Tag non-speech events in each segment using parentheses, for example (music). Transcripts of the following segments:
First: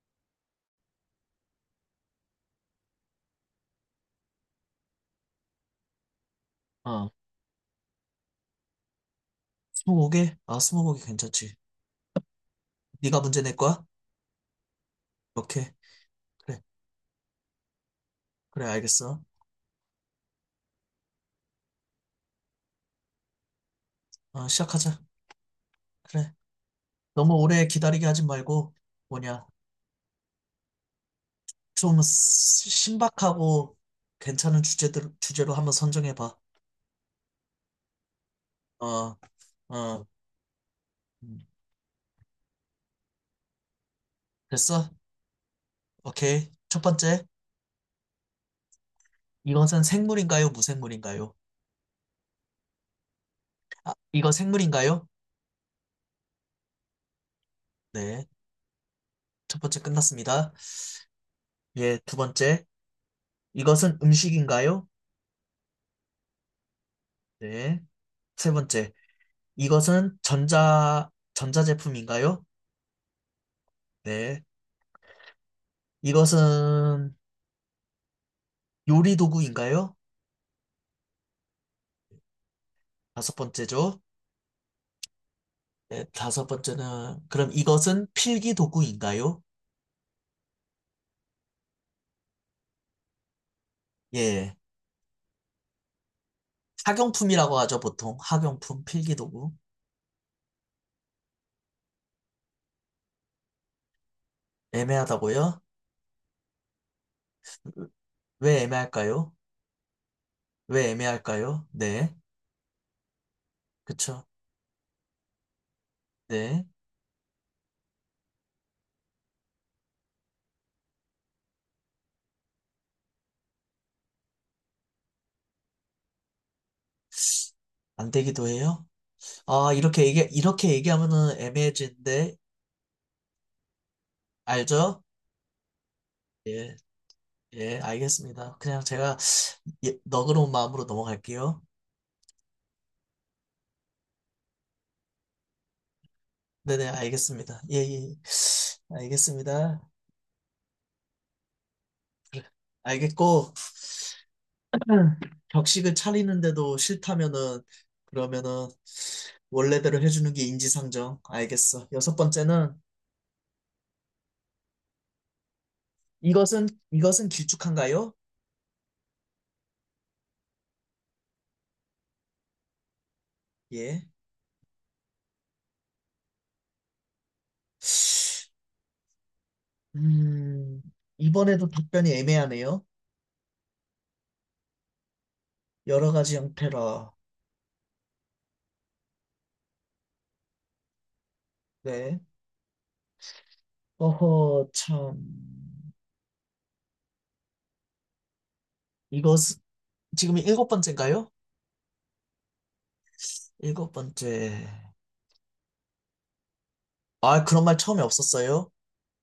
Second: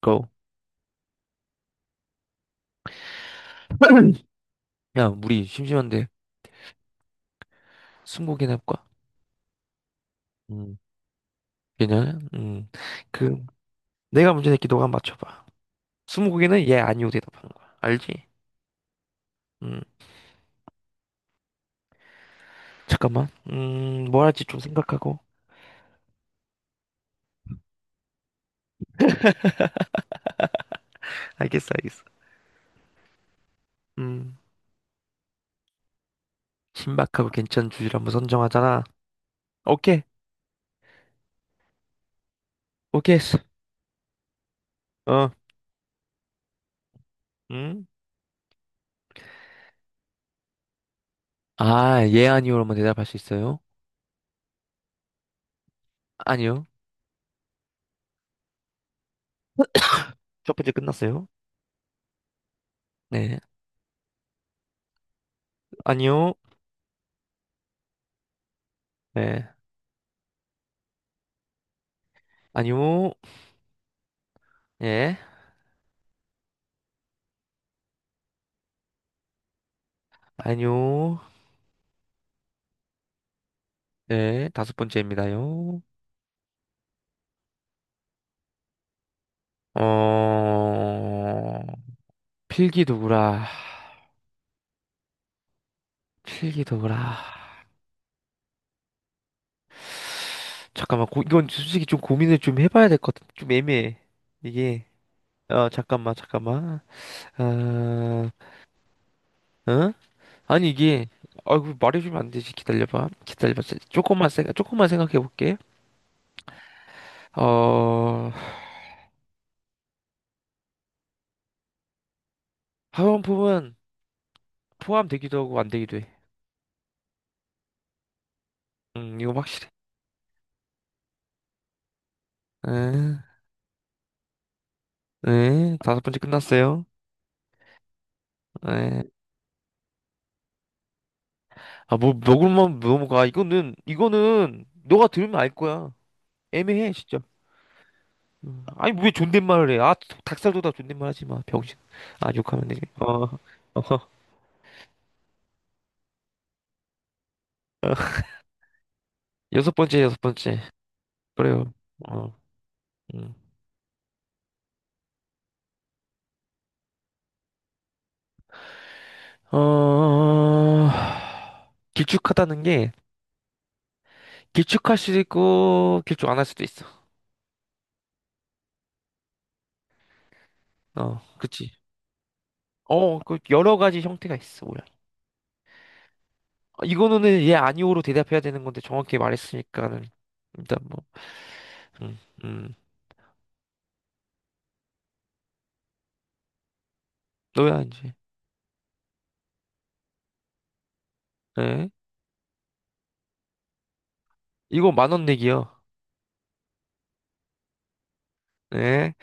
고. (clears throat) 야, 우리 심심한데 어, 스무고개나 해볼까? 스무고개? 아, 음, 스무고개 괜찮지. 괜찮아? 네가 그 문제 낼 거야? 내가 문제 낼게 너가 한번 맞춰봐. 오케이. 그래, 스무고개는 예, 아니오 대답하는 거야. 알지? 그래, 알겠어. 음, 잠깐만. 뭐 할지 어, 좀 시작하자. 생각하고. 그래. 너무 오래 기다리게 하지 말고, 뭐냐, 알겠어, 좀 알겠어. 신박하고 음, 괜찮은 주제로 한번 선정해봐. 신박하고 괜찮은 주제를 한번 선정하잖아. 어, 오케이, 어, 음, 오케이 했어. 됐어? 어, 오케이. 첫 번째, 음? 이것은 생물인가요, 무생물인가요? 아, 예, 아니오로만 대답할 수 있어요? 이거 생물인가요? 아니요. 네. 첫 번째 (clears throat) 끝났습니다. 첫 번째 끝났어요. 예, 두 번째, 네, 이것은 음식인가요? 아니요. 네. 세 번째, 네, 이것은 전자제품인가요? 아니요. 네. 예, 이것은 요리 도구인가요? 아니요. 다섯 번째죠. 네, 다섯 번째입니다요. 네, 다섯 번째는, 그럼 이것은 필기 도구인가요? 어, 필기도구라. 예. 필기도구라. 학용품이라고 하죠, 보통. 학용품, 필기 도구. 잠깐만, 고, 이건 솔직히 좀 고민을 좀 해봐야 될 것 같아. 좀 애매해. 이게, 애매하다고요? 잠깐만, 잠깐만. 어, 왜 애매할까요? 어? 아니, 왜 이게, 애매할까요? 아이고, 네. 말해주면 안 되지. 기다려봐. 기다려봐. 그쵸. 조금만, 조금만 생각해볼게. 네. 어, 화장품은 포함되기도 하고 안 되기도 해. 안 되기도 해요. 이건 확실해. 아, 이렇게 얘기하면은 애매해지는데, 에, 알죠? 에, 다섯 번째 예. 끝났어요. 예, 알겠습니다. 그냥 에. 제가, 예, 너그러운 마음으로 넘어갈게요. 아, 뭐, 먹을만 넘어가. 이거는, 이거는, 너가 들으면 알 거야. 네네, 애매해, 진짜. 알겠습니다. 예, 예. 음. 아니, 왜 존댓말을 해? 알겠습니다. 아, 닭살도 다 존댓말 하지 마. 병신. 아, 욕하면 되지. 어, 알겠고. 어. 음. 격식을 차리는데도 싫다면은, 그러면은, 여섯 원래대로 번째, 여섯 해주는 게 번째. 인지상정. 그래요. 알겠어. 여섯 어, 번째는, 음. 이것은 길쭉한가요? 어, 길쭉하다는 게, 예. 길쭉할 수도 있고, 길쭉 안 할 수도 있어. 음, 어, 이번에도 그치. 답변이 애매하네요. 그, 여러 가지 형태가 있어, 모양. 여러 가지 형태라. 이거는 예, 아니오로 대답해야 되는 건데, 정확히 말했으니까는, 일단 뭐, 음, 네. 음. 어허, 참. 너야, 이제. 이것, 지금이 일곱 번째인가요? 네. 일곱 번째. 이거 만원 내기요. 아, 그런 말 처음에 없었어요? 네.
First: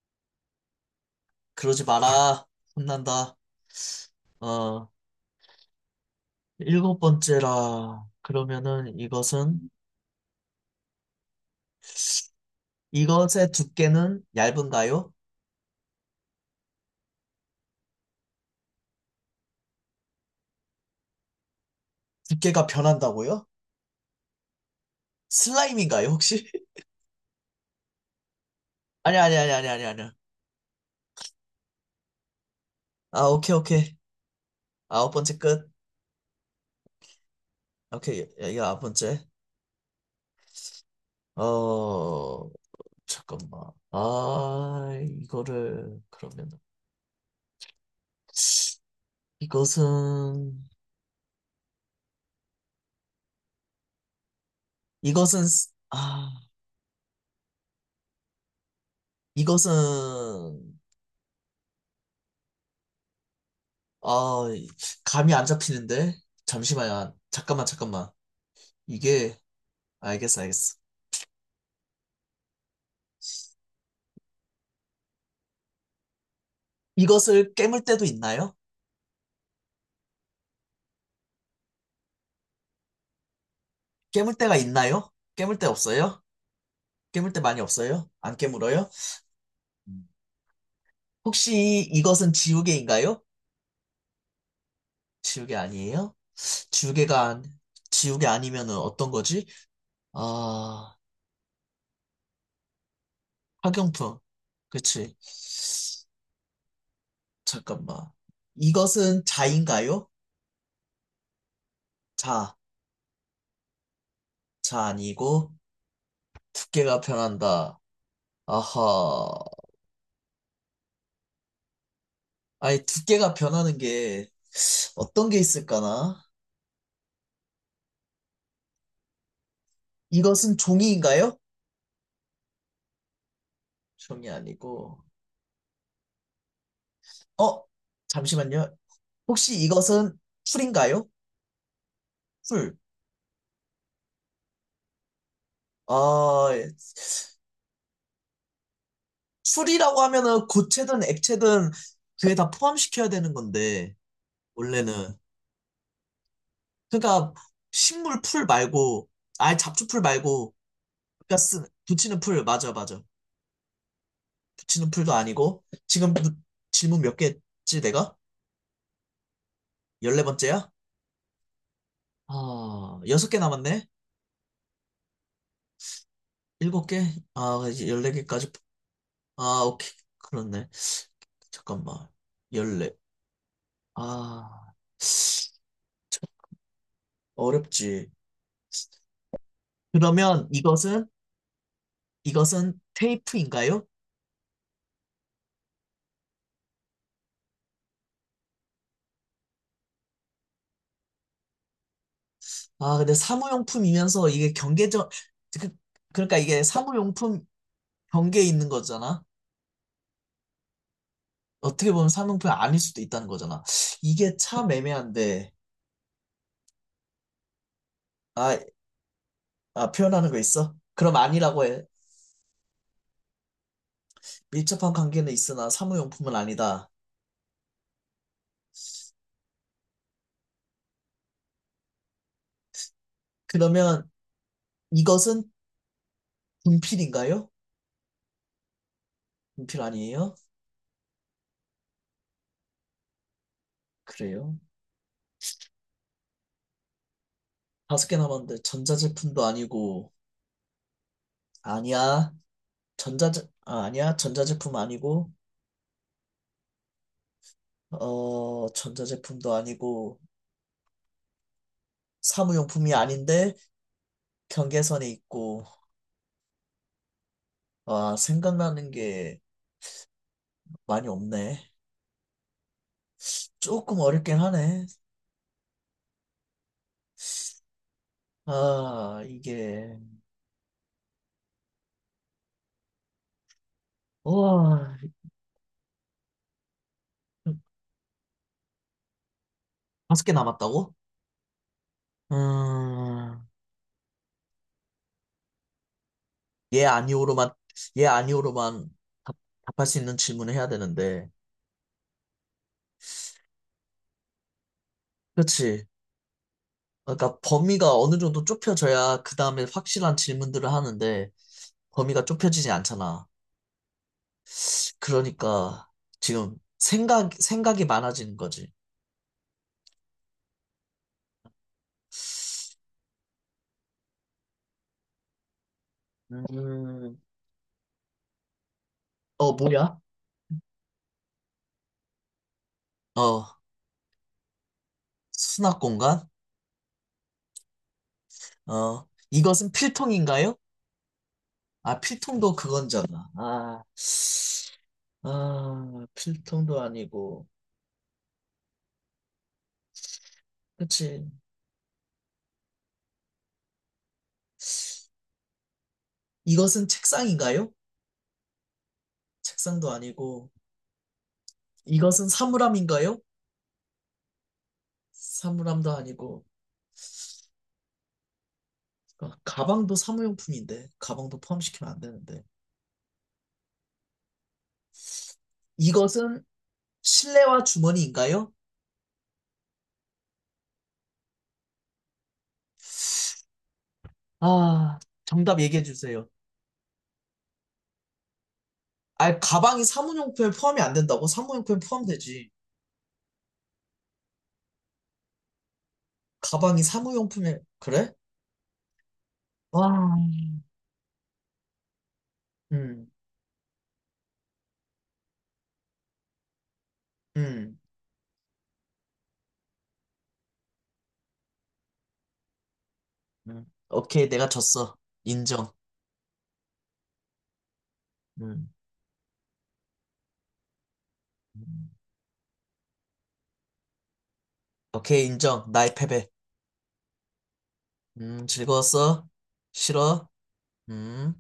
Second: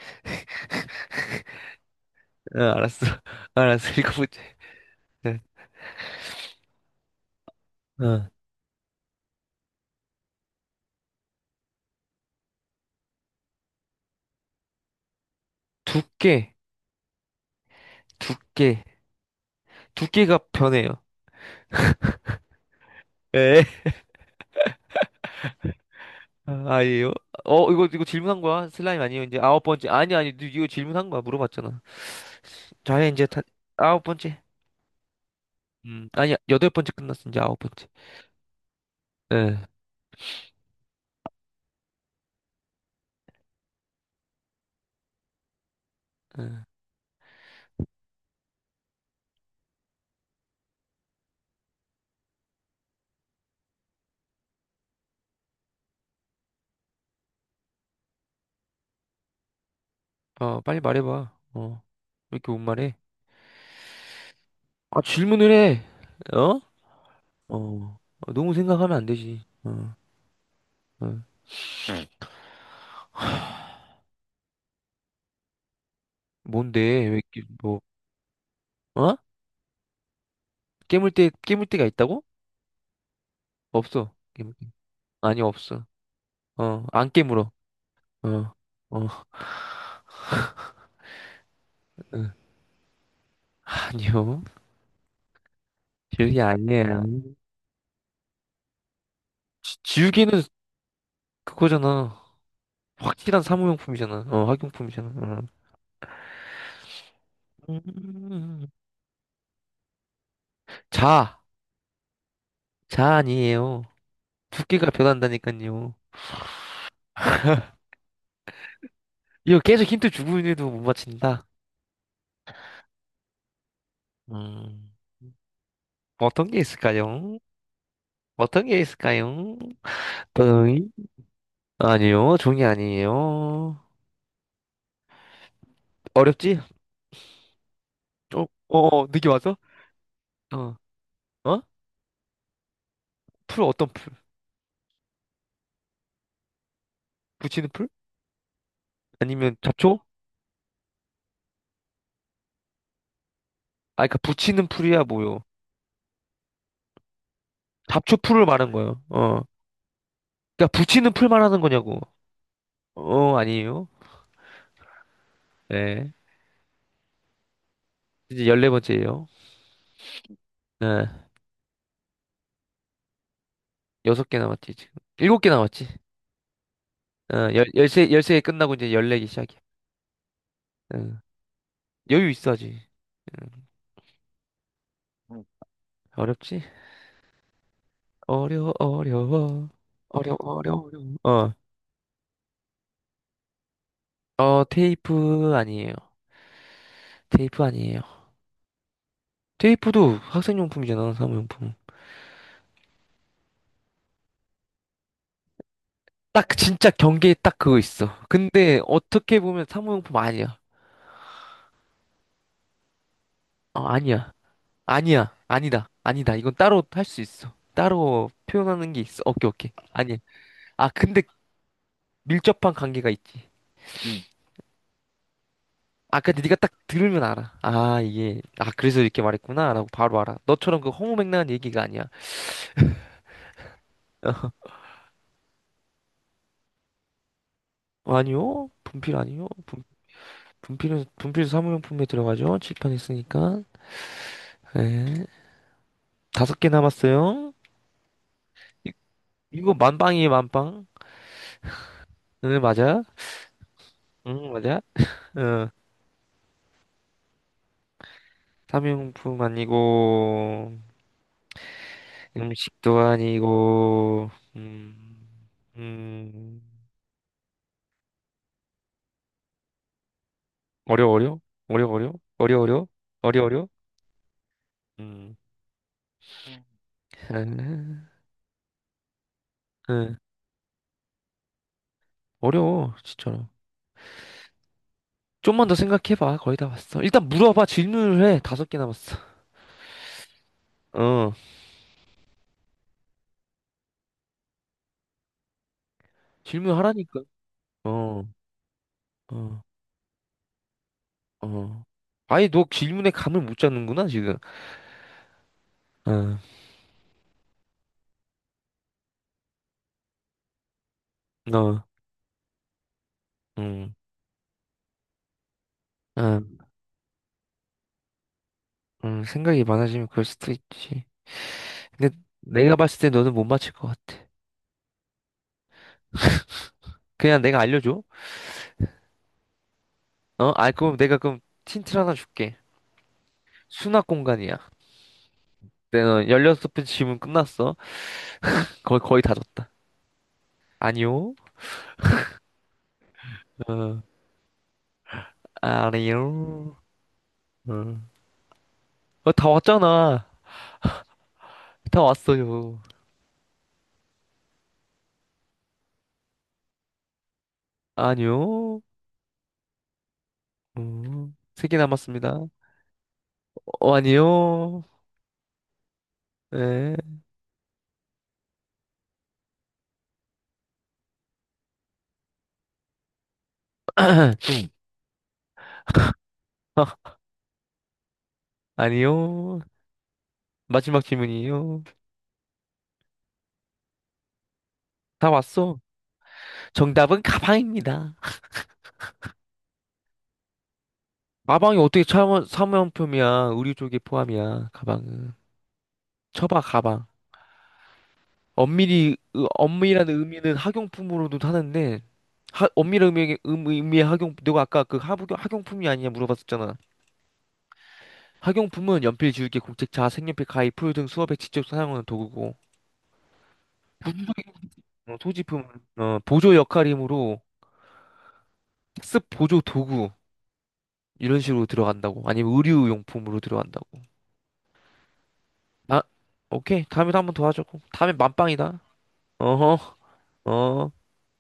그러지 마라. 알았어. (laughs) 혼난다. 알았어. 이거 문제. 어, 네. 일곱 번째라. 어. 그러면은 이것의 두께는 얇은가요? 두께, 두께, 두께가 변해요. 두께가 변한다고요? 예. 슬라임인가요, 혹시? 아, (laughs) 아니에요? 이거 질문한 거야? 슬라임 아니, 아니에요? 아니, 이제 아니, 아홉 아니, 아니, 번째. 아니. 아니, 아니, 너 이거 질문한 거야? 물어봤잖아. 자, 이제 아, 다, 오케이, 오케이. 아홉 번째. 아홉 번째 끝. 아니, 여덟 번째 끝났어. 이제 아홉 번째. 오케이, 이거 아홉 번째. 예. 어, 잠깐만. 아, 이거를, 그러면, 예. 이것은, 이것은, 이것은, 빨리 말해봐. 어. 왜 이렇게 못 말해? 아 아, 감이 안 질문을 해. 잡히는데 어? 잠시만요. 잠깐만, 어. 잠깐만. 너무 생각하면 안 이게 되지. 어. 알겠어, 알겠어. 어. 뭔데? 왜, 이렇게 이것을 뭐, 깨물 때도 있나요? 어? 깨물 때, 깨물 때가 있다고? 없어. 깨물 깨물 때가 때. 있나요? 아니, 깨물 때 없어. 없어요? 안 깨물 때 깨물어. 많이 없어요? 안 어, 깨물어요? 어, 음. 혹시 이것은 (laughs) 지우개인가요? 아니요. 지우개 아니에요? 지우개 아니에요. 지우개가 안- 지우개 아니면은 어떤 거지? 지우개는 아, 그거잖아. 확실한 학용품. 사무용품이잖아. 학용품이잖아. 그치. 어. 잠깐만. 음. 이것은 자인가요? 자, 자, 자 아니에요. 자 두께가 아니고. 변한다니까요. 두께가 변한다. 아하. 이거 계속 힌트 주고 있는데도 못 맞힌다. 아니, 두께가 변하는 게 음. 어떤 게 있을까나? 어떤 게 있을까요? 어떤 게 있을까요? 이것은 이 종이인가요? 아니요, 종이 아니에요. 종이 아니고. 어렵지? 어? 어, 잠시만요. 느낌 혹시 왔어? 이것은 어, 풀인가요? 어? 풀. 풀 어떤 풀? 아, 예. 붙이는 풀? 아니면 잡초? 풀이라고 하면은 고체든 액체든 그게 다 포함시켜야 되는 건데, 아, 그니까 붙이는 풀이야 원래는. 뭐요? 그러니까 잡초 식물 풀을 풀 말한 거예요. 말고, 아예 잡초 풀 말고, 그니까 붙이는 풀 그러니까 말하는 거냐고? 붙이는 풀, 맞아, 맞아. 아니에요. 지눈풀도 아니고 네, 지금 질문 몇 개지 내가? 이제 열네 번째예요. 14번째야? 네, 아, 6개 남았네? 여섯 개 남았지 지금. 일곱 개 남았지. 7개? 아, 열 이제 열세 열세 개 14개까지. 끝나고 이제 열네 개 시작이야. 아, 오케이. 그렇네. 응, 잠깐만. 여유 있어야지. 14. 응, 아, 음. 어렵지? 어렵지. 어려워 어려워 그러면 어려워. 이것은 어려워. 이것은 테이프인가요? 테이프 아니에요. 테이프 아니에요. 테이프도 학생용품이잖아, 사무용품. 아, 근데 사무용품이면서 이게 경계적, 그, 그러니까 딱 이게 진짜 경계에 사무용품 딱 그거 있어. 경계에 있는 근데 거잖아. 어떻게 보면 사무용품 아니야. 어떻게 보면 사무용품이 아닐 수도 있다는 거잖아. 아니야. 이게 참 아니야. 애매한데. 아니다. 아니다. 이건 따로 할 수 있어. 따로 아, 표현하는 게 있어. 오케이, 오케이. 아, 아니. 표현하는 거 있어? 아, 그럼 근데 아니라고 해. 밀접한 관계가 있지. 응. 밀접한 관계는 있으나 아까 사무용품은 네가 딱 아니다. 들으면 알아. 아, 이게 아, 그래서 이렇게 말했구나라고 바로 알아. 너처럼 그 허무맹랑한 얘기가 아니야. 그러면 이것은 분필인가요? 아니요. 분필 아니요. 분필 분, 아니에요? 분필은 분필 사무용품에 들어가죠. 칠판 있으니까. 그래요. 네. 다섯 개 남았어요. 다섯 개 남았는데 전자제품도 이거 아니고. 만빵이에요, 만빵. 아니야. 응, 맞아? 아니야. 응, 전자제품 맞아? 아니고, 응. 사무용품 전자제품도 아니고, 아니고, 사무용품이 음식도 아닌데 아니고, 경계선에 음, 있고, 음, 생각나는 게 어려, 많이 어려? 없네. 어려, 어려? 어려, 어려? 어려, 어려? 조금 어렵긴 하네. 음, 아, 아 이게 응, 어려워, 진짜로. 와, 좀만 더 생각해봐, 거의 다 왔어. 일단 물어봐, 질문을 해. 다섯 개 남았어. 다섯 개 남았다고? 어, 음, 예 질문하라니까. 아니오로만, 예 어, 아니오로만 답, 어, 답할 수 있는 질문을 해야 되는데. 어. 아예 너 질문에 감을 못 잡는구나, 지금. 그렇지. 어, 그러니까 범위가 어느 정도 좁혀져야 그 다음에 확실한 질문들을 하는데, 너, 범위가 좁혀지지 않잖아. 음. 그러니까 어. 지금 생각이 많아지는 거지. 생각이 많아지면 그럴 수도 있지. 근데 내가 봤을 때 너는 못 맞힐 것 같아. 음, 그냥 내가 알려줘. 뭐야? 어? 아, 그럼 내가 그럼 힌트를 하나 줄게. 어 수납 공간이야. 수납 내가 공간. 16번 질문 끝났어. 거의, 거의 다 줬다. 이것은 필통인가요? 아니요. 아, 필통도 그건잖아. 아, 어, 아니요. 필통도 아니고. 어, 다 왔잖아. 그치. 다 왔어요. 이것은 책상인가요? 아니요. 책상도 아니고. 어, 세개 이것은 남았습니다. 사물함인가요? 아니요. 사물함도 아니고. 네. 그러니까 가방도 사무용품인데, 가방도 포함시키면 안 되는데. (clears throat) 이것은 어, 실내화 주머니인가요? 아니요. 마지막 질문이에요. 아, 다 정답 왔어. 얘기해 주세요. 정답은 가방입니다. 아, 가방이 사무용품에 포함이 안 된다고? 가방이 사무용품에 어떻게 원 포함되지. 사무용품이야? 의류 쪽에 포함이야, 가방은. 쳐봐, 가방이 가방. 사무용품에, 그래? 엄밀히, 와. 엄밀한 의미는 학용품으로도 하는데, 하, 엄밀한 음. 의미, 의미의 내가 아까 그 학용품이 아니냐 물어봤었잖아. 음. 학용품은 연필, 지우개, 공책자, 색연필, 가위, 풀 등 수업에 직접 사용하는 도구고, 음. 오케이, 내가 졌어. 어, 소지품은 인정. 어, 보조 역할이므로 음. 학습 보조 도구 이런 식으로 음. 들어간다고. 아니면 의류용품으로 들어간다고. 오케이, 인정. 나의 아, 패배. 오케이. 다음에 한번 더 하자고. 다음에 만빵이다. 즐거웠어? 어허, 싫어? 어. 음.